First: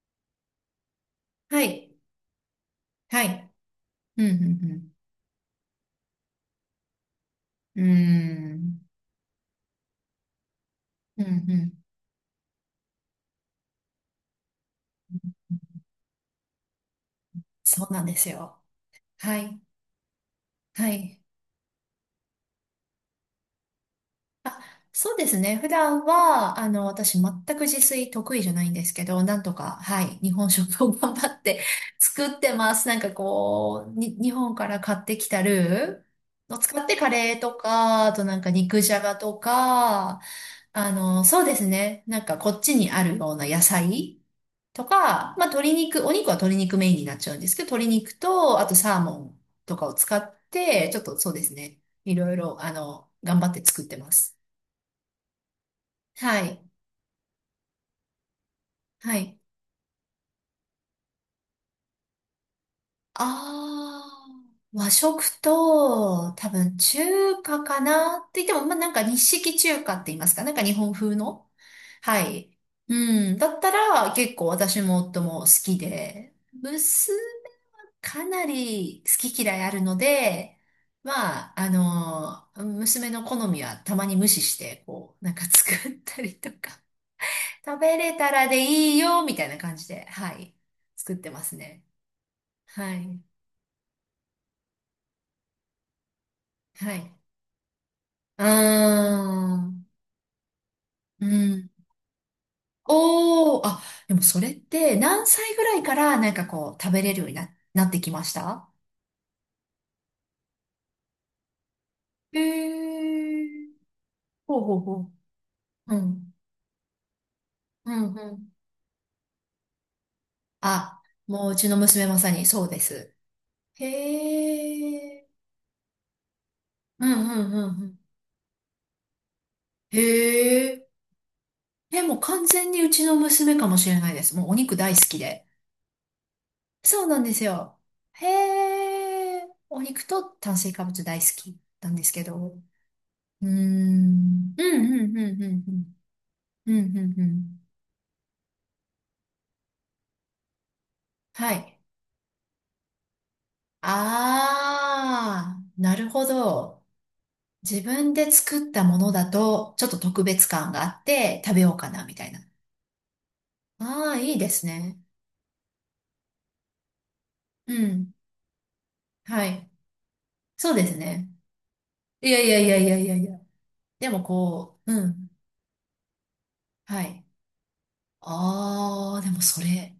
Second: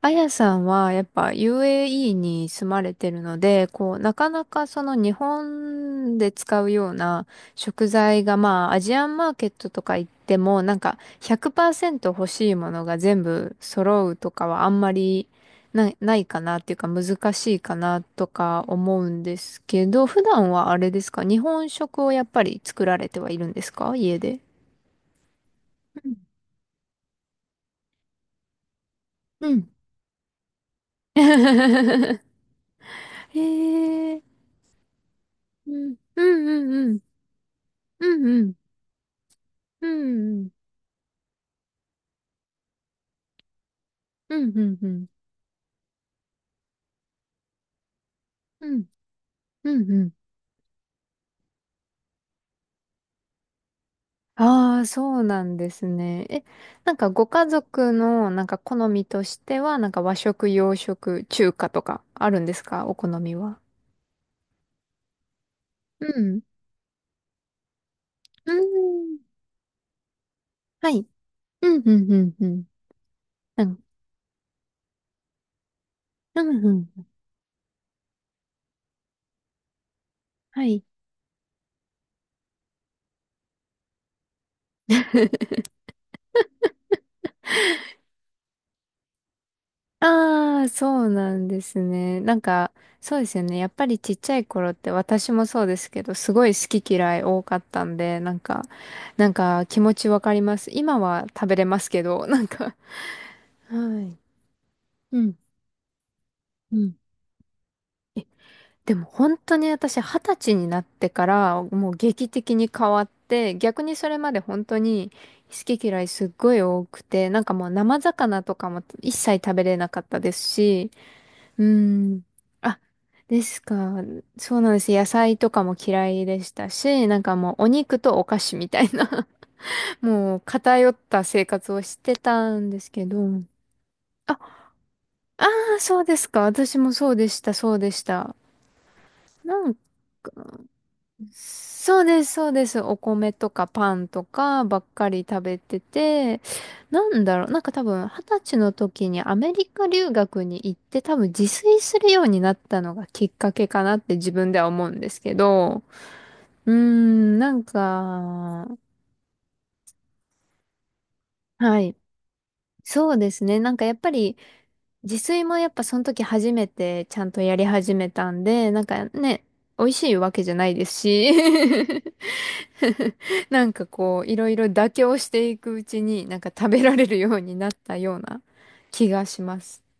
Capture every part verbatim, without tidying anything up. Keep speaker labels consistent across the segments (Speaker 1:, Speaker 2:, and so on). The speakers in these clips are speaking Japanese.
Speaker 1: あやさんはやっぱ
Speaker 2: はい。
Speaker 1: ユーエーイー に住まれてる
Speaker 2: は
Speaker 1: の
Speaker 2: い。
Speaker 1: で、こう、な
Speaker 2: う
Speaker 1: かなかそ
Speaker 2: ん、
Speaker 1: の日本で使うような
Speaker 2: うん、
Speaker 1: 食
Speaker 2: うん。う
Speaker 1: 材が、
Speaker 2: ー
Speaker 1: まあア
Speaker 2: ん。
Speaker 1: ジアンマーケットとか行ってもなんか
Speaker 2: うん、うん。
Speaker 1: ひゃくパーセント欲しいものが全部揃うとかはあんまりな、ないかなっていうか難しいか
Speaker 2: そう
Speaker 1: な
Speaker 2: なんで
Speaker 1: と
Speaker 2: すよ。
Speaker 1: か思うん
Speaker 2: は
Speaker 1: で
Speaker 2: い。
Speaker 1: すけど、普段はあ
Speaker 2: は
Speaker 1: れです
Speaker 2: い。
Speaker 1: か、日本食をやっぱり作られてはいるんですか、家で。
Speaker 2: あ、そうですね。普段は、あの、私、全く自炊得意じゃないんですけど、なん
Speaker 1: うん。
Speaker 2: と
Speaker 1: う
Speaker 2: か、
Speaker 1: ん。
Speaker 2: はい。日本食を頑張って 作ってます。なんか
Speaker 1: へ
Speaker 2: こう、に、
Speaker 1: え。
Speaker 2: 日本から買ってきた
Speaker 1: うん。
Speaker 2: ル
Speaker 1: うん
Speaker 2: ーを
Speaker 1: う
Speaker 2: 使っ
Speaker 1: んう
Speaker 2: て
Speaker 1: ん
Speaker 2: カレーとか、あ
Speaker 1: うん
Speaker 2: となん
Speaker 1: う
Speaker 2: か
Speaker 1: ん。
Speaker 2: 肉じゃがと
Speaker 1: う
Speaker 2: か、
Speaker 1: んうん。
Speaker 2: あの、そうですね。なんかこっちにあるような野菜。
Speaker 1: うんうん
Speaker 2: と
Speaker 1: うん。
Speaker 2: か、まあ、鶏肉、お肉は鶏肉メインになっちゃうんですけど、鶏肉と、
Speaker 1: う
Speaker 2: あと
Speaker 1: ん
Speaker 2: サーモン
Speaker 1: う
Speaker 2: とか
Speaker 1: ん
Speaker 2: を
Speaker 1: うん。
Speaker 2: 使って、ちょっとそうですね。いろいろ、あの、頑張って作ってます。
Speaker 1: ああ、そうなんですね。え、
Speaker 2: はい。
Speaker 1: なんかご家族のなんか好み
Speaker 2: は
Speaker 1: とし
Speaker 2: い。
Speaker 1: ては、なんか和食、洋食、中華とかあるんですか、お好みは。
Speaker 2: あー、和食
Speaker 1: う
Speaker 2: と、
Speaker 1: ん。
Speaker 2: 多分中華かなって言っ
Speaker 1: う
Speaker 2: て
Speaker 1: ん。
Speaker 2: も、まあ、なんか日式中華って言いますか、なんか日
Speaker 1: は
Speaker 2: 本
Speaker 1: い。
Speaker 2: 風の。
Speaker 1: うんうんう
Speaker 2: は
Speaker 1: んう
Speaker 2: い。
Speaker 1: ん。
Speaker 2: うん。だっ
Speaker 1: う
Speaker 2: た
Speaker 1: ん。
Speaker 2: ら、結構私も夫も好きで、
Speaker 1: うんうん。
Speaker 2: 娘かなり好き嫌いあるので、
Speaker 1: はい。
Speaker 2: まあ、あの、娘の好みはたまに無視して、こう、なんか作ったりとか、食べれたらでいいよ、みたいな感じで、はい、
Speaker 1: ああ、そう
Speaker 2: 作って
Speaker 1: な
Speaker 2: ま
Speaker 1: ん
Speaker 2: す
Speaker 1: です
Speaker 2: ね。
Speaker 1: ね。なんか、
Speaker 2: は
Speaker 1: そう
Speaker 2: い、
Speaker 1: ですよね。やっぱりちっちゃい頃って私もそうですけど、すごい好き
Speaker 2: はい。
Speaker 1: 嫌い多かったんで、なん
Speaker 2: あ
Speaker 1: か、なんか気持ちわかります。今は
Speaker 2: ー、う
Speaker 1: 食べれ
Speaker 2: ん。
Speaker 1: ますけど、なんか。
Speaker 2: おー、あ、
Speaker 1: は
Speaker 2: で
Speaker 1: い。
Speaker 2: もそれって
Speaker 1: う
Speaker 2: 何
Speaker 1: ん。
Speaker 2: 歳ぐらいからなんか
Speaker 1: う
Speaker 2: こう、食
Speaker 1: ん。
Speaker 2: べれるようにな、なってきました
Speaker 1: でも本当に私、二十歳になってからもう劇
Speaker 2: へ
Speaker 1: 的に変わっ
Speaker 2: ー、
Speaker 1: て、逆にそれまで
Speaker 2: ほう
Speaker 1: 本
Speaker 2: ほ
Speaker 1: 当
Speaker 2: う
Speaker 1: に
Speaker 2: ほ
Speaker 1: 好き
Speaker 2: う。う
Speaker 1: 嫌いすっ
Speaker 2: ん、
Speaker 1: ごい多くて、なんかもう
Speaker 2: う
Speaker 1: 生
Speaker 2: ん、う
Speaker 1: 魚と
Speaker 2: ん、
Speaker 1: かも一切食べれなかったですし、
Speaker 2: あ、もうう
Speaker 1: う
Speaker 2: ちの娘ま
Speaker 1: ん。
Speaker 2: さにそう
Speaker 1: あ、
Speaker 2: です。
Speaker 1: ですか。
Speaker 2: へ
Speaker 1: そうなんです。野菜
Speaker 2: え。
Speaker 1: とかも嫌いでした
Speaker 2: う
Speaker 1: し、
Speaker 2: んう
Speaker 1: なんか
Speaker 2: ん
Speaker 1: も
Speaker 2: う
Speaker 1: うお
Speaker 2: んう
Speaker 1: 肉
Speaker 2: ん。
Speaker 1: とお菓子みたいな もう
Speaker 2: へえ。
Speaker 1: 偏った生活をし
Speaker 2: え、
Speaker 1: て
Speaker 2: もう完
Speaker 1: たん
Speaker 2: 全
Speaker 1: で
Speaker 2: に
Speaker 1: す
Speaker 2: う
Speaker 1: け
Speaker 2: ちの
Speaker 1: ど。
Speaker 2: 娘かもしれないです。
Speaker 1: あ、
Speaker 2: もうお肉大好き
Speaker 1: あ
Speaker 2: で。
Speaker 1: あ、そうですか。私も
Speaker 2: そう
Speaker 1: そう
Speaker 2: なん
Speaker 1: で
Speaker 2: で
Speaker 1: し
Speaker 2: す
Speaker 1: た、そう
Speaker 2: よ。
Speaker 1: でした。
Speaker 2: へえ。
Speaker 1: なんか
Speaker 2: お肉と炭水化物大好きなん
Speaker 1: そ
Speaker 2: で
Speaker 1: う
Speaker 2: す
Speaker 1: で
Speaker 2: け
Speaker 1: す、そう
Speaker 2: ど。
Speaker 1: です。お米
Speaker 2: うー
Speaker 1: と
Speaker 2: ん。う
Speaker 1: かパンと
Speaker 2: ん
Speaker 1: かばっか
Speaker 2: うん
Speaker 1: り
Speaker 2: う
Speaker 1: 食
Speaker 2: んう
Speaker 1: べ
Speaker 2: ん
Speaker 1: てて、
Speaker 2: うん。うんう
Speaker 1: な
Speaker 2: ん
Speaker 1: ん
Speaker 2: う
Speaker 1: だろう、なん
Speaker 2: ん。
Speaker 1: か多分二十歳の時にアメリカ留学に行って、多分自
Speaker 2: は
Speaker 1: 炊
Speaker 2: い。
Speaker 1: するようになったのがきっかけかなって自分では思うんですけ
Speaker 2: ああ、
Speaker 1: ど、
Speaker 2: なるほ
Speaker 1: うー
Speaker 2: ど。
Speaker 1: ん、なん
Speaker 2: 自分で
Speaker 1: か、
Speaker 2: 作ったものだと、ちょっと特別感があって食べよう
Speaker 1: は
Speaker 2: か
Speaker 1: い。
Speaker 2: な、みたいな。
Speaker 1: そうですね。なんかやっぱ
Speaker 2: ああ、い
Speaker 1: り、
Speaker 2: いですね。
Speaker 1: 自炊もやっぱその時初めてちゃんとやり
Speaker 2: う
Speaker 1: 始め
Speaker 2: ん。
Speaker 1: たんで、なんかね、
Speaker 2: はい。
Speaker 1: 美味しいわけじゃな
Speaker 2: そ
Speaker 1: い
Speaker 2: う
Speaker 1: で
Speaker 2: で
Speaker 1: す
Speaker 2: すね。
Speaker 1: し
Speaker 2: いやいやいや いやいやいや。
Speaker 1: なんか
Speaker 2: でも
Speaker 1: こう、いろいろ
Speaker 2: こ
Speaker 1: 妥
Speaker 2: う、う
Speaker 1: 協
Speaker 2: ん。
Speaker 1: していくうちに、なんか食べら
Speaker 2: は
Speaker 1: れる
Speaker 2: い。
Speaker 1: ようになったような気
Speaker 2: ああ、
Speaker 1: が
Speaker 2: で
Speaker 1: し
Speaker 2: も
Speaker 1: ま
Speaker 2: そ
Speaker 1: す。
Speaker 2: れ、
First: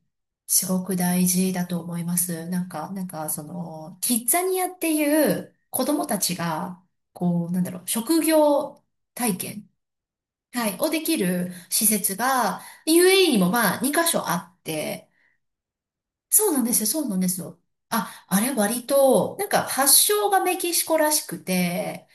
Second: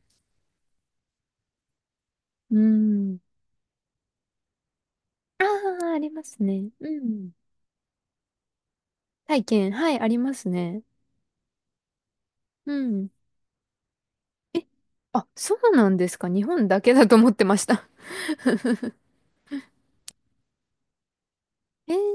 Speaker 2: すごく大事だと思います。
Speaker 1: う
Speaker 2: なんか、なん
Speaker 1: ん。
Speaker 2: か、その、キッザニアってい
Speaker 1: あ
Speaker 2: う子
Speaker 1: あ、あ
Speaker 2: 供
Speaker 1: り
Speaker 2: た
Speaker 1: ま
Speaker 2: ち
Speaker 1: すね。
Speaker 2: が、
Speaker 1: うん。
Speaker 2: こう、なんだろう、職業体
Speaker 1: 体
Speaker 2: 験、
Speaker 1: 験、はい、あります
Speaker 2: はい、
Speaker 1: ね。
Speaker 2: をできる施設が、
Speaker 1: うん。
Speaker 2: ユーエーイー にもまあ、に箇所あっ
Speaker 1: え、
Speaker 2: て、
Speaker 1: あ、そうなんですか。日
Speaker 2: そうなん
Speaker 1: 本
Speaker 2: で
Speaker 1: だ
Speaker 2: すよ、
Speaker 1: け
Speaker 2: そ
Speaker 1: だ
Speaker 2: う
Speaker 1: と
Speaker 2: なん
Speaker 1: 思
Speaker 2: で
Speaker 1: っ
Speaker 2: す
Speaker 1: てま
Speaker 2: よ。
Speaker 1: した。
Speaker 2: あ、あれ割 と、なんか発祥がメキシコらしく
Speaker 1: えー、
Speaker 2: て、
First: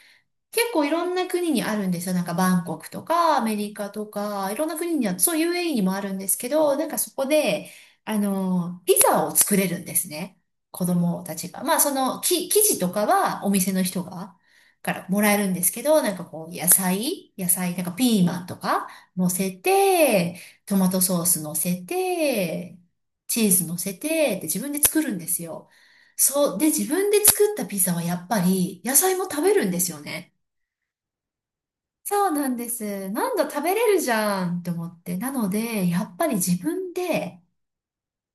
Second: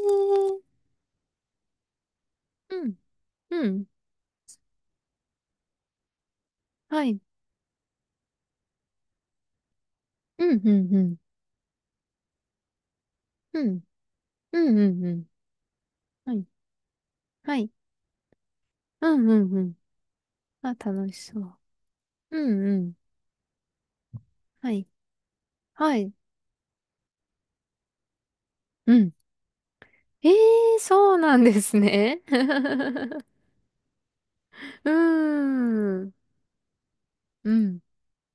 Speaker 2: 結構いろんな国にあるんですよ。なんかバンコ
Speaker 1: う
Speaker 2: ク
Speaker 1: ん、
Speaker 2: とかアメ
Speaker 1: う
Speaker 2: リ
Speaker 1: ん、
Speaker 2: カとか、いろんな国には、そう ユーエーイー にもあるんですけど、なんか
Speaker 1: は
Speaker 2: そ
Speaker 1: い、
Speaker 2: こで、あの、ピザを作れるんですね。
Speaker 1: うん、う
Speaker 2: 子
Speaker 1: ん、うん、
Speaker 2: 供たちが。まあその、き、生地とかはお
Speaker 1: う
Speaker 2: 店の
Speaker 1: ん、
Speaker 2: 人が、
Speaker 1: うん、
Speaker 2: か
Speaker 1: うん、
Speaker 2: ら
Speaker 1: う
Speaker 2: も
Speaker 1: ん、
Speaker 2: らえるんですけど、なんか
Speaker 1: はい、
Speaker 2: こう、野菜、野
Speaker 1: はい、
Speaker 2: 菜、なんかピーマンとか
Speaker 1: うん、
Speaker 2: 乗
Speaker 1: う
Speaker 2: せ
Speaker 1: ん、うん、
Speaker 2: て、
Speaker 1: あ、
Speaker 2: トマト
Speaker 1: 楽し
Speaker 2: ソー
Speaker 1: そ
Speaker 2: ス乗
Speaker 1: う。
Speaker 2: せ
Speaker 1: う
Speaker 2: て、
Speaker 1: ん、うん、
Speaker 2: チーズ乗せて、で自
Speaker 1: は
Speaker 2: 分で
Speaker 1: い、
Speaker 2: 作るんですよ。
Speaker 1: はい、
Speaker 2: そう。で、自分で作ったピザはやっぱり
Speaker 1: う
Speaker 2: 野
Speaker 1: ん。
Speaker 2: 菜も食べるんですよ
Speaker 1: ええ
Speaker 2: ね。
Speaker 1: ーそうなんですね。
Speaker 2: そうなんです。何度食べれるじゃんって思
Speaker 1: う
Speaker 2: って。な
Speaker 1: ー
Speaker 2: ので、や
Speaker 1: ん。
Speaker 2: っぱり自分で
Speaker 1: うん。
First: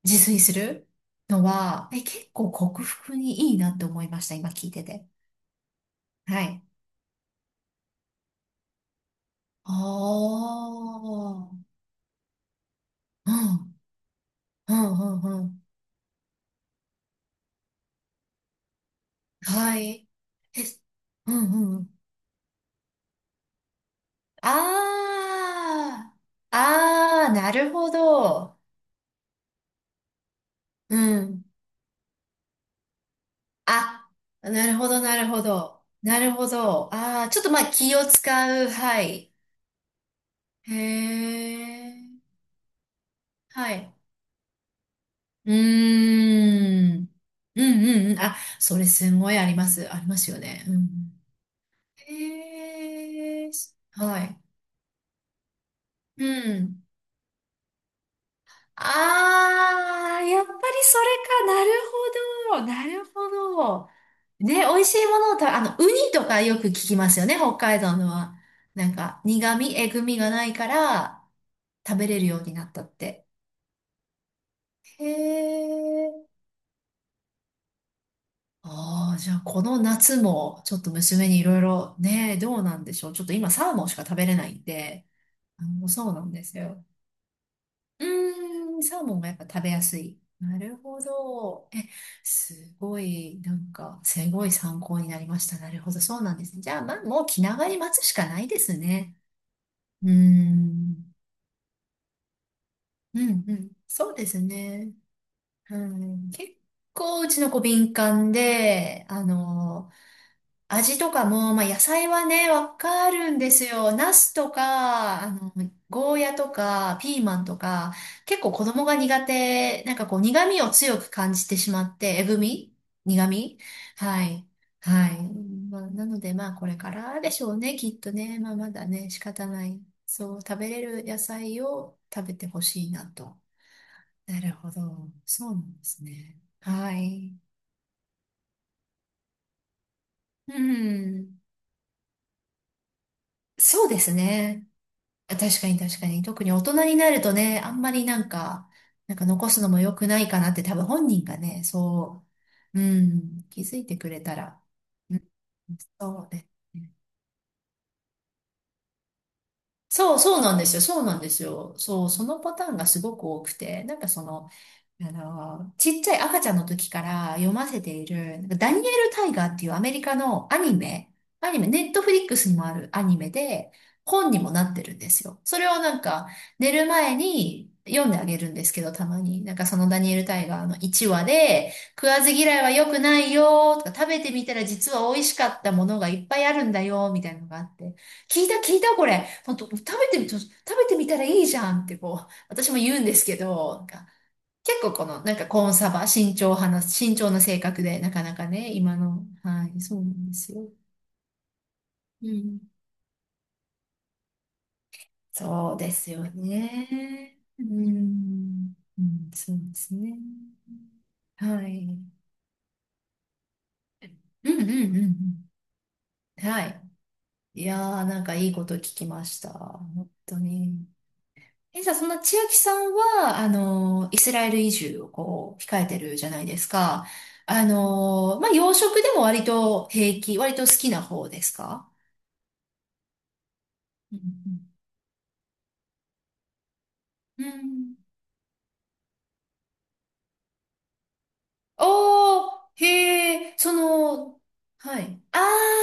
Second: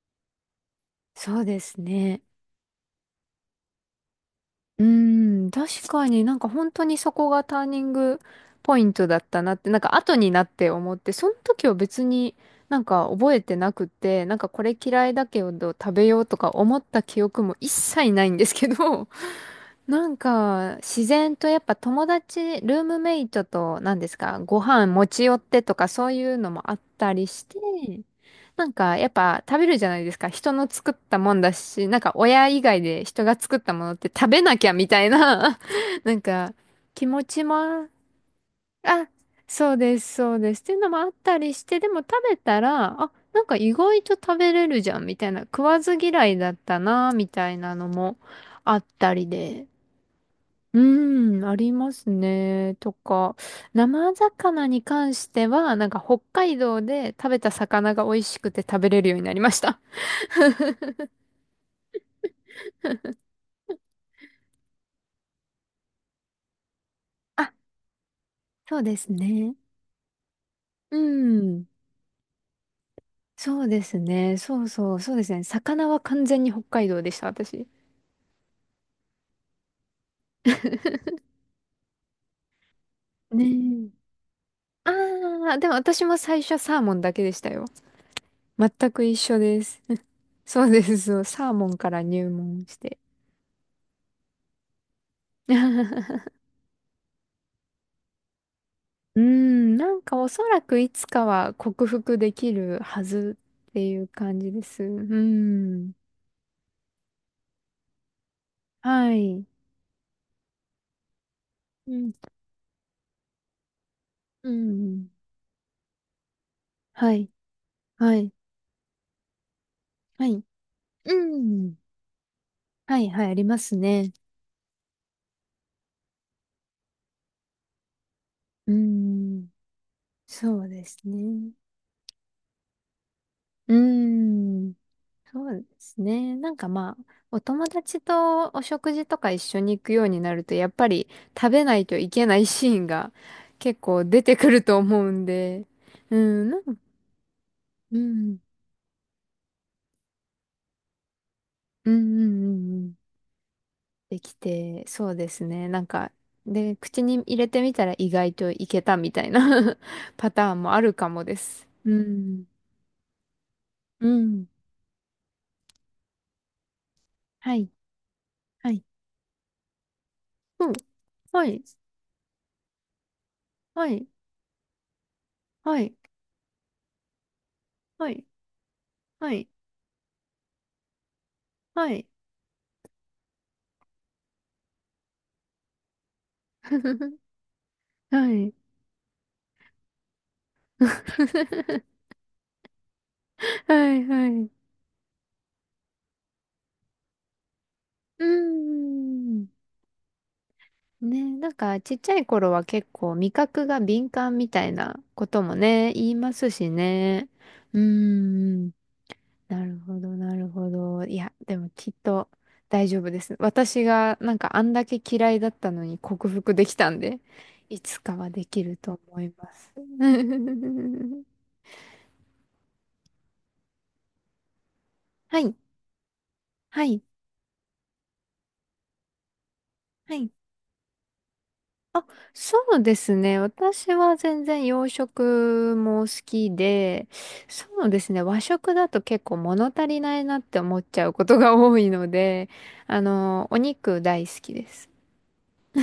Speaker 2: 自炊する
Speaker 1: そ
Speaker 2: の
Speaker 1: うです
Speaker 2: は、え、
Speaker 1: ね。
Speaker 2: 結構克服にいいなって思いました。今聞い
Speaker 1: う
Speaker 2: てて。
Speaker 1: ーん。確かになん
Speaker 2: は
Speaker 1: か
Speaker 2: い。
Speaker 1: 本当にそこがターニングポイントだったなって、
Speaker 2: あ
Speaker 1: なんか後になって思って、その
Speaker 2: あ。
Speaker 1: 時は別になんか
Speaker 2: う
Speaker 1: 覚えてな
Speaker 2: ん。
Speaker 1: くて、なんかこ
Speaker 2: う
Speaker 1: れ嫌い
Speaker 2: ん
Speaker 1: だ
Speaker 2: う
Speaker 1: け
Speaker 2: んう
Speaker 1: ど
Speaker 2: ん。
Speaker 1: 食べようとか思った記憶も一切ないんですけど、
Speaker 2: は
Speaker 1: な
Speaker 2: い。
Speaker 1: ん
Speaker 2: え、
Speaker 1: か自
Speaker 2: う
Speaker 1: 然とやっ
Speaker 2: ん
Speaker 1: ぱ
Speaker 2: うん。
Speaker 1: 友達、ルームメイトと何ですか、ご飯持ち寄ってとかそう
Speaker 2: ああ。
Speaker 1: いうのもあった
Speaker 2: あ
Speaker 1: り
Speaker 2: あ、
Speaker 1: し
Speaker 2: な
Speaker 1: て、
Speaker 2: るほど。
Speaker 1: なんか、やっぱ食べるじゃないですか。人の作っ
Speaker 2: う
Speaker 1: たもん
Speaker 2: ん。
Speaker 1: だし、なんか親以外で人が作ったものって
Speaker 2: あ、
Speaker 1: 食べな
Speaker 2: な
Speaker 1: きゃ
Speaker 2: る
Speaker 1: み
Speaker 2: ほど、
Speaker 1: たい
Speaker 2: なるほ
Speaker 1: な
Speaker 2: ど。
Speaker 1: な
Speaker 2: な
Speaker 1: ん
Speaker 2: るほ
Speaker 1: か、
Speaker 2: ど。
Speaker 1: 気持
Speaker 2: ああ、ちょ
Speaker 1: ち
Speaker 2: っとまあ
Speaker 1: も、
Speaker 2: 気を使う。は
Speaker 1: あ、
Speaker 2: い。
Speaker 1: そうです、そうです。って
Speaker 2: へ
Speaker 1: いうのもあったりして、で
Speaker 2: え、
Speaker 1: も食べたら、あ、なんか
Speaker 2: は
Speaker 1: 意
Speaker 2: い。
Speaker 1: 外と食べれるじゃん、みたいな。
Speaker 2: うー
Speaker 1: 食わず嫌いだった
Speaker 2: ん。
Speaker 1: な、みたい
Speaker 2: うん
Speaker 1: なの
Speaker 2: うんう
Speaker 1: も
Speaker 2: ん。あ、
Speaker 1: あ
Speaker 2: そ
Speaker 1: っ
Speaker 2: れす
Speaker 1: たり
Speaker 2: ごいあり
Speaker 1: で。
Speaker 2: ます。ありますよね。う
Speaker 1: う
Speaker 2: ん。
Speaker 1: ーん、ありますね。とか、
Speaker 2: へえ、
Speaker 1: 生
Speaker 2: はい。
Speaker 1: 魚に関しては、なんか北
Speaker 2: う
Speaker 1: 海道
Speaker 2: ん。
Speaker 1: で食べた魚が美味しくて食べれるようになりました。
Speaker 2: ああ、やっぱりそれか。なるほど。なるほど。ね、美味しいものを食べ、あの、ウニとかよく聞きますよね、
Speaker 1: あ、
Speaker 2: 北海道のは。
Speaker 1: そう
Speaker 2: なん
Speaker 1: です
Speaker 2: か、
Speaker 1: ね。
Speaker 2: 苦味、えぐみがないか
Speaker 1: う
Speaker 2: ら、
Speaker 1: ん。
Speaker 2: 食べれるようになったって。
Speaker 1: そうですね。そうそう、
Speaker 2: へ
Speaker 1: そうですね。魚は完
Speaker 2: え。
Speaker 1: 全に北海道でした、私。
Speaker 2: ああ、じゃあこの夏もちょっと 娘にいろいろね、どうなんでしょう。ちょっと
Speaker 1: ね
Speaker 2: 今サーモ
Speaker 1: え。
Speaker 2: ンしか食べれないん
Speaker 1: あ
Speaker 2: で、
Speaker 1: あ、
Speaker 2: あ
Speaker 1: でも
Speaker 2: の、
Speaker 1: 私
Speaker 2: そう
Speaker 1: も
Speaker 2: なん
Speaker 1: 最
Speaker 2: で
Speaker 1: 初
Speaker 2: す
Speaker 1: サー
Speaker 2: よ。
Speaker 1: モンだけでしたよ。
Speaker 2: うーん、
Speaker 1: 全
Speaker 2: サ
Speaker 1: く
Speaker 2: ーモ
Speaker 1: 一
Speaker 2: ンがやっ
Speaker 1: 緒
Speaker 2: ぱ
Speaker 1: で
Speaker 2: 食べ
Speaker 1: す。
Speaker 2: やす い。な
Speaker 1: そう
Speaker 2: る
Speaker 1: です、
Speaker 2: ほ
Speaker 1: そう。サーモ
Speaker 2: ど。
Speaker 1: ン
Speaker 2: え、
Speaker 1: から入門
Speaker 2: す
Speaker 1: して。
Speaker 2: ごい、なんか、すごい参考になりました。なるほど、そうな んですね。じゃあ、まあ、もう気長に待つしかないですね。
Speaker 1: うん、なん
Speaker 2: うー
Speaker 1: かおそらくいつ
Speaker 2: ん、
Speaker 1: かは克服できるは
Speaker 2: う
Speaker 1: ず
Speaker 2: ん、う
Speaker 1: っ
Speaker 2: ん、
Speaker 1: ていう
Speaker 2: そうで
Speaker 1: 感
Speaker 2: す
Speaker 1: じです。う
Speaker 2: ね。う
Speaker 1: ん。
Speaker 2: ん、結構うちの子敏感で、
Speaker 1: は
Speaker 2: あ
Speaker 1: い。
Speaker 2: の、味とかも、まあ、野
Speaker 1: う
Speaker 2: 菜
Speaker 1: ん。
Speaker 2: はね、わかるんですよ。ナス
Speaker 1: う
Speaker 2: と
Speaker 1: ん。
Speaker 2: か、あの、ゴーヤとか、
Speaker 1: は
Speaker 2: ピー
Speaker 1: い。
Speaker 2: マンとか、
Speaker 1: はい。
Speaker 2: 結構子供が苦手、なんかこう、
Speaker 1: はい。
Speaker 2: 苦味を強く
Speaker 1: う
Speaker 2: 感じてし
Speaker 1: ん。
Speaker 2: まって、えぐみ
Speaker 1: はい、はい、
Speaker 2: 苦
Speaker 1: ありま
Speaker 2: 味
Speaker 1: すね。
Speaker 2: はい。はい。まあ、なので、まあ、これからでしょうね、きっとね。まあ、
Speaker 1: う
Speaker 2: ま
Speaker 1: ー
Speaker 2: だね、仕
Speaker 1: ん、
Speaker 2: 方ない。そう、食
Speaker 1: そう
Speaker 2: べれ
Speaker 1: です
Speaker 2: る野
Speaker 1: ね。
Speaker 2: 菜を食べてほしいなと。
Speaker 1: うー
Speaker 2: なるほ
Speaker 1: ん、
Speaker 2: ど。そ
Speaker 1: そ
Speaker 2: う
Speaker 1: う
Speaker 2: な
Speaker 1: で
Speaker 2: んで
Speaker 1: す
Speaker 2: す
Speaker 1: ね。
Speaker 2: ね。
Speaker 1: なんか
Speaker 2: は
Speaker 1: まあ、
Speaker 2: い。
Speaker 1: お友達とお食事とか一緒に行くようになると、
Speaker 2: う
Speaker 1: やっぱり
Speaker 2: ん。
Speaker 1: 食べないといけないシーンが 結
Speaker 2: そうで
Speaker 1: 構
Speaker 2: す
Speaker 1: 出てくる
Speaker 2: ね。
Speaker 1: と思うん
Speaker 2: あ確
Speaker 1: で、
Speaker 2: かに確か
Speaker 1: う
Speaker 2: に。特
Speaker 1: ん、
Speaker 2: に
Speaker 1: な
Speaker 2: 大
Speaker 1: んか、
Speaker 2: 人になるとね、あんま
Speaker 1: う
Speaker 2: りなん
Speaker 1: ん、
Speaker 2: か、なんか残すのも良くないかなって多分本人がね、
Speaker 1: うん、う
Speaker 2: そ
Speaker 1: ん、う
Speaker 2: う、
Speaker 1: んうん、
Speaker 2: うん、気づいてく
Speaker 1: で
Speaker 2: れ
Speaker 1: き
Speaker 2: たら、
Speaker 1: て、そう
Speaker 2: う
Speaker 1: で
Speaker 2: ん、
Speaker 1: すね。なんか、
Speaker 2: そうね。
Speaker 1: で、口に入れてみたら意外といけたみたいな
Speaker 2: そ う、
Speaker 1: パ
Speaker 2: そう
Speaker 1: タ
Speaker 2: な
Speaker 1: ー
Speaker 2: ん
Speaker 1: ン
Speaker 2: で
Speaker 1: も
Speaker 2: す
Speaker 1: あ
Speaker 2: よ。
Speaker 1: る
Speaker 2: そう
Speaker 1: か
Speaker 2: なん
Speaker 1: も
Speaker 2: で
Speaker 1: で
Speaker 2: す
Speaker 1: す。
Speaker 2: よ。
Speaker 1: う
Speaker 2: そう、その
Speaker 1: ん、
Speaker 2: パターンがすごく多くて、なん
Speaker 1: う
Speaker 2: かそ
Speaker 1: ん、
Speaker 2: の、あの、ちっちゃい赤ちゃんの時から読
Speaker 1: は
Speaker 2: ま
Speaker 1: い、
Speaker 2: せている、なんか
Speaker 1: は
Speaker 2: ダニエ
Speaker 1: い、
Speaker 2: ル・タイガーっていうアメリカのア
Speaker 1: うん、
Speaker 2: ニメ、
Speaker 1: は
Speaker 2: アニ
Speaker 1: い、
Speaker 2: メ、ネットフリックスにもあるアニメで、
Speaker 1: はい。
Speaker 2: 本にもなってるんですよ。それ
Speaker 1: は
Speaker 2: を
Speaker 1: い。
Speaker 2: なんか、寝る前に読
Speaker 1: は
Speaker 2: んで
Speaker 1: い。
Speaker 2: あげるんですけど、たま
Speaker 1: は
Speaker 2: に。
Speaker 1: い。
Speaker 2: なんかそのダニエル・タイガーのいちわで、
Speaker 1: は
Speaker 2: 食
Speaker 1: い。
Speaker 2: わず嫌いは良くないよ、とか、食べてみたら実は美味しかったものがいっぱいあるんだよ、みたいなのがあって。
Speaker 1: は
Speaker 2: 聞い
Speaker 1: い。
Speaker 2: た聞いたこれ。ほんと食べてみ、ちょ食べてみたらいいじゃんって こう、私も言うんですけ
Speaker 1: は
Speaker 2: ど、なん
Speaker 1: い。
Speaker 2: か
Speaker 1: はい。
Speaker 2: 結構この、なんかコーンサバ、慎重派な、慎重な性格で、な
Speaker 1: う
Speaker 2: か
Speaker 1: ー
Speaker 2: なかね、今の、
Speaker 1: ん。
Speaker 2: はい、そうなんですよ。
Speaker 1: ね、なんかちっちゃい
Speaker 2: う
Speaker 1: 頃は
Speaker 2: ん。
Speaker 1: 結構味覚が敏感みたいなことも
Speaker 2: そう
Speaker 1: ね、
Speaker 2: で
Speaker 1: 言
Speaker 2: す
Speaker 1: い
Speaker 2: よ
Speaker 1: ますしね。
Speaker 2: ね。う
Speaker 1: うーん。
Speaker 2: ん。うん、そう
Speaker 1: な
Speaker 2: で
Speaker 1: る
Speaker 2: す
Speaker 1: ほど、
Speaker 2: ね。
Speaker 1: なるほど。いや、で
Speaker 2: は
Speaker 1: も
Speaker 2: い。
Speaker 1: き
Speaker 2: う
Speaker 1: っ
Speaker 2: ん
Speaker 1: と大丈夫です。私がなん
Speaker 2: う
Speaker 1: かあ
Speaker 2: んう
Speaker 1: んだけ
Speaker 2: ん
Speaker 1: 嫌いだったのに克
Speaker 2: うん。
Speaker 1: 服
Speaker 2: は
Speaker 1: でき
Speaker 2: い。
Speaker 1: たんで、
Speaker 2: いや
Speaker 1: い
Speaker 2: ー、
Speaker 1: つか
Speaker 2: なん
Speaker 1: は
Speaker 2: か
Speaker 1: で
Speaker 2: いい
Speaker 1: き
Speaker 2: こと
Speaker 1: る
Speaker 2: 聞
Speaker 1: と
Speaker 2: き
Speaker 1: 思
Speaker 2: ま
Speaker 1: い
Speaker 2: した。
Speaker 1: ます。
Speaker 2: 本当 に。え、じゃあ、そんな千秋さんは、あの、イスラエル移住を
Speaker 1: はい。
Speaker 2: こう、控えてるじゃないです
Speaker 1: はい。
Speaker 2: か。あの、まあ、洋食でも割と
Speaker 1: は
Speaker 2: 平
Speaker 1: い。
Speaker 2: 気、割と好きな方ですか？
Speaker 1: あ、そうですね。私は
Speaker 2: う
Speaker 1: 全然
Speaker 2: ん
Speaker 1: 洋食も好きで、
Speaker 2: うん。う
Speaker 1: そう
Speaker 2: ん
Speaker 1: ですね。和食だと結構物足りないなって思っちゃうことが多いので、
Speaker 2: おー、へ
Speaker 1: あの、
Speaker 2: え、
Speaker 1: お
Speaker 2: そ
Speaker 1: 肉大好
Speaker 2: の、
Speaker 1: きです。
Speaker 2: はい。あ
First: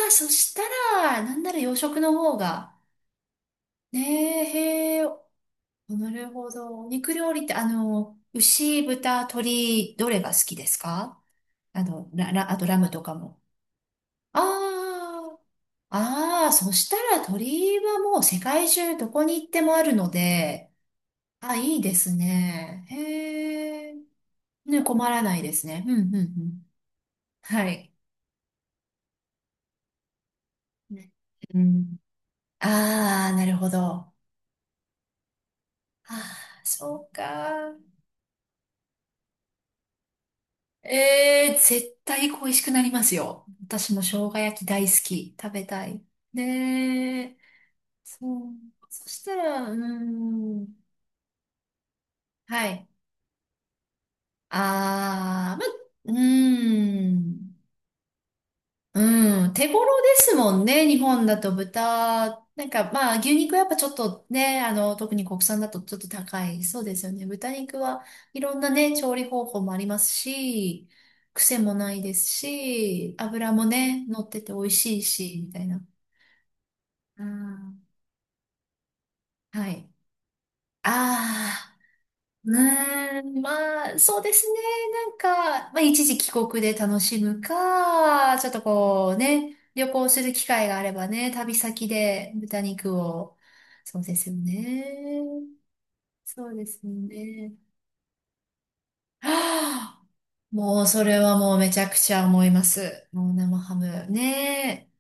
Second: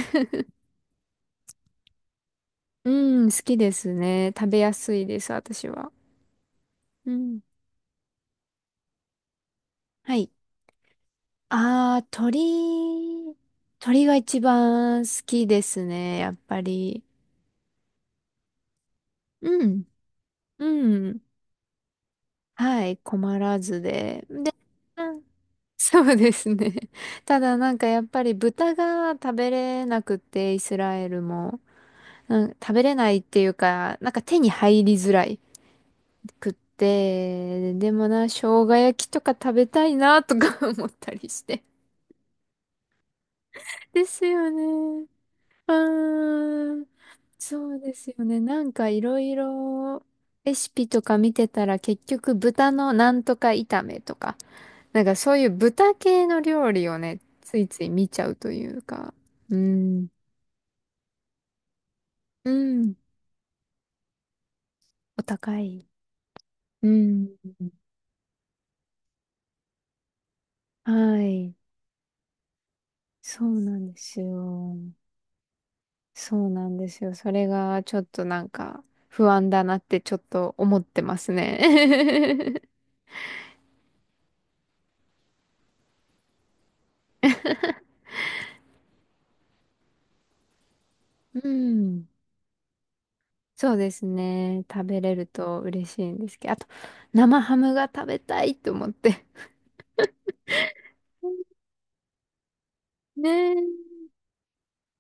Speaker 2: ー、そしたら、なんなら洋食の方が。
Speaker 1: うん、好きです
Speaker 2: ね
Speaker 1: ね。食べやす
Speaker 2: え、へえ、
Speaker 1: いです、私は。
Speaker 2: なるほど。お
Speaker 1: う
Speaker 2: 肉料
Speaker 1: ん。
Speaker 2: 理って、あの、牛、豚、鶏、ど
Speaker 1: は
Speaker 2: れ
Speaker 1: い。
Speaker 2: が好きですか？あ
Speaker 1: あー、
Speaker 2: の、ラ、ラ、あとラムとか
Speaker 1: 鳥、
Speaker 2: も。
Speaker 1: 鳥が一
Speaker 2: あ
Speaker 1: 番好
Speaker 2: ー
Speaker 1: きですね、やっ
Speaker 2: ああ、
Speaker 1: ぱ
Speaker 2: そした
Speaker 1: り。
Speaker 2: ら鳥居はもう世界中どこに行って
Speaker 1: う
Speaker 2: もあ
Speaker 1: ん、
Speaker 2: るので、
Speaker 1: うん。
Speaker 2: あ、いいですね。
Speaker 1: はい、困らず
Speaker 2: へえ。
Speaker 1: で。で、
Speaker 2: ね、困らないです ね。うん、
Speaker 1: そ
Speaker 2: うん、
Speaker 1: う
Speaker 2: う
Speaker 1: です
Speaker 2: ん。
Speaker 1: ね。ただ
Speaker 2: は
Speaker 1: なんか
Speaker 2: い。
Speaker 1: やっぱり豚が食べれなくて、イスラエ
Speaker 2: ね
Speaker 1: ル
Speaker 2: う
Speaker 1: も。
Speaker 2: ん。
Speaker 1: なん食べれないっ
Speaker 2: ああ、
Speaker 1: てい
Speaker 2: な
Speaker 1: う
Speaker 2: るほど。
Speaker 1: か、なん
Speaker 2: あ
Speaker 1: か手に入りづらいくっ
Speaker 2: あ、そう
Speaker 1: て、
Speaker 2: か。
Speaker 1: でもな、生姜焼きとか食べたいなとか 思ったりし
Speaker 2: ええ、
Speaker 1: て。
Speaker 2: 絶対恋しくなりますよ。私も
Speaker 1: です
Speaker 2: 生姜
Speaker 1: よ
Speaker 2: 焼き大好
Speaker 1: ね。
Speaker 2: き。食べ
Speaker 1: う
Speaker 2: たい。
Speaker 1: ーん。
Speaker 2: ねえ。
Speaker 1: そうですよ
Speaker 2: そ
Speaker 1: ね。
Speaker 2: う。
Speaker 1: なんかい
Speaker 2: そ
Speaker 1: ろ
Speaker 2: し
Speaker 1: い
Speaker 2: たら、うー
Speaker 1: ろレシ
Speaker 2: ん。
Speaker 1: ピとか見てたら結局
Speaker 2: は
Speaker 1: 豚
Speaker 2: い。
Speaker 1: のなんとか炒めとか、なんかそういう
Speaker 2: ああ、
Speaker 1: 豚
Speaker 2: ま、う
Speaker 1: 系の料理を
Speaker 2: ー
Speaker 1: ね、つ
Speaker 2: ん。
Speaker 1: いつい見ちゃうというか。
Speaker 2: うん、
Speaker 1: う
Speaker 2: 手頃
Speaker 1: ん。
Speaker 2: ですもんね、日本だと豚。
Speaker 1: う
Speaker 2: なんか
Speaker 1: ん。
Speaker 2: まあ牛肉はやっぱちょっとね、あの、特
Speaker 1: お
Speaker 2: に国
Speaker 1: 高
Speaker 2: 産だと
Speaker 1: い。
Speaker 2: ちょっと高い。そう
Speaker 1: う
Speaker 2: ですよね。
Speaker 1: ん。
Speaker 2: 豚肉はいろんなね、調理方法もありますし、
Speaker 1: はい。
Speaker 2: 癖もないですし、
Speaker 1: そ
Speaker 2: 油
Speaker 1: う
Speaker 2: も
Speaker 1: なんで
Speaker 2: ね、
Speaker 1: す
Speaker 2: 乗ってて美味
Speaker 1: よ。
Speaker 2: しいし、みたいな。
Speaker 1: そうなんですよ。
Speaker 2: う
Speaker 1: それが
Speaker 2: ん
Speaker 1: ちょっとなんか不安だ
Speaker 2: は
Speaker 1: なっ
Speaker 2: い。
Speaker 1: てちょっと思ってます
Speaker 2: ああ。う
Speaker 1: ね。
Speaker 2: ーん、まあ、そうですね。なんか、まあ、一時帰国で楽しむか、ちょっとこうね、旅行する機会があればね、
Speaker 1: う
Speaker 2: 旅先
Speaker 1: ん。
Speaker 2: で豚肉を。
Speaker 1: そうで
Speaker 2: そ
Speaker 1: す
Speaker 2: うですよ
Speaker 1: ね。食べれる
Speaker 2: ね。
Speaker 1: と嬉しいんですけ
Speaker 2: そ
Speaker 1: ど。
Speaker 2: う
Speaker 1: あと、
Speaker 2: ですよ
Speaker 1: 生
Speaker 2: ね。
Speaker 1: ハムが食べたいと思って。
Speaker 2: はあ、もうそれはもうめちゃくちゃ思います。
Speaker 1: ね
Speaker 2: もう生ハ
Speaker 1: え。
Speaker 2: ム。ね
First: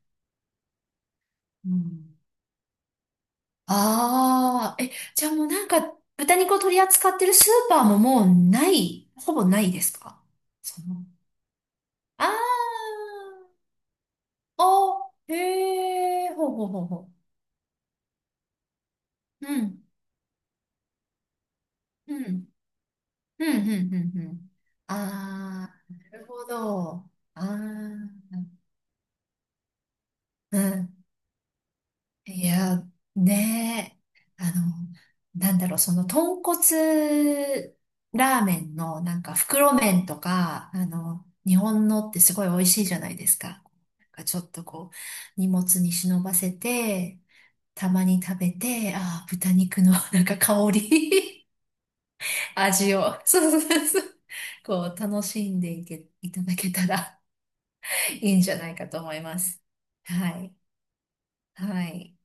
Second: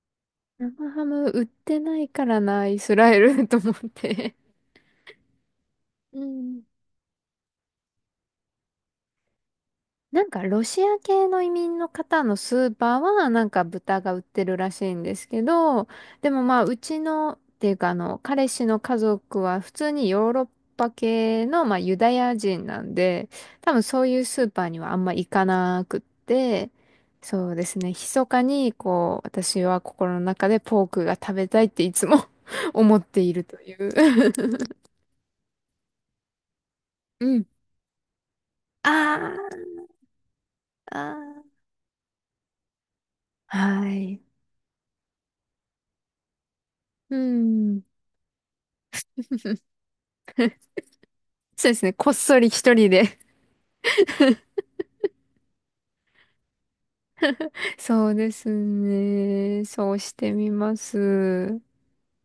Speaker 1: 生ハム売っ
Speaker 2: え。う
Speaker 1: てない
Speaker 2: ん。
Speaker 1: からな、イスラエル と思って。
Speaker 2: ああ、え、じゃあもうなんか、
Speaker 1: う
Speaker 2: 豚肉を
Speaker 1: ん。
Speaker 2: 取り扱ってるスーパーももうない、ほぼないですか？
Speaker 1: なんかロ
Speaker 2: そ
Speaker 1: シア
Speaker 2: の
Speaker 1: 系の移民の方
Speaker 2: あ
Speaker 1: のスーパー
Speaker 2: あ、
Speaker 1: はなんか豚が売ってるらしいん
Speaker 2: あ、
Speaker 1: です
Speaker 2: へ
Speaker 1: けど、で
Speaker 2: え、
Speaker 1: も
Speaker 2: ほう
Speaker 1: まあ
Speaker 2: ほう
Speaker 1: う
Speaker 2: ほう
Speaker 1: ち
Speaker 2: ほ
Speaker 1: のっていうか、あの、彼氏の家族
Speaker 2: う。う
Speaker 1: は普
Speaker 2: ん、
Speaker 1: 通にヨーロッパ系のまあユダ
Speaker 2: う
Speaker 1: ヤ
Speaker 2: ん、
Speaker 1: 人なんで、
Speaker 2: うん、う
Speaker 1: 多分
Speaker 2: ん、う
Speaker 1: そうい
Speaker 2: ん、う
Speaker 1: うスー
Speaker 2: ん。
Speaker 1: パーにはあんま行か
Speaker 2: あ
Speaker 1: な
Speaker 2: あ、
Speaker 1: くっ
Speaker 2: なるほ
Speaker 1: て、
Speaker 2: ど。あ
Speaker 1: そうですね、
Speaker 2: あ、
Speaker 1: 密かにこう私は心の中
Speaker 2: う
Speaker 1: でポー
Speaker 2: ん。
Speaker 1: クが食べたいっていつも
Speaker 2: い や、
Speaker 1: 思っているという
Speaker 2: ねえ、あの、なんだろう、その豚
Speaker 1: うん。
Speaker 2: 骨ラーメン
Speaker 1: あ
Speaker 2: のなんか
Speaker 1: ー
Speaker 2: 袋麺とか、あ
Speaker 1: あ
Speaker 2: の、
Speaker 1: ー。
Speaker 2: 日本のってすごい美味しいじゃないですか。
Speaker 1: は
Speaker 2: なん
Speaker 1: い。
Speaker 2: かちょっとこう、荷物に忍ばせ
Speaker 1: う
Speaker 2: て、
Speaker 1: ん。
Speaker 2: たまに食べて、ああ、豚肉のなんか香り
Speaker 1: そうですね。こっそり一人
Speaker 2: 味を、
Speaker 1: で
Speaker 2: そうそうそうそう、こう、楽しんでいけ、いただけたら
Speaker 1: そうで
Speaker 2: いいん
Speaker 1: す
Speaker 2: じゃないかと思います。
Speaker 1: ね。そうし
Speaker 2: は
Speaker 1: てみ
Speaker 2: い。
Speaker 1: ます。
Speaker 2: はい。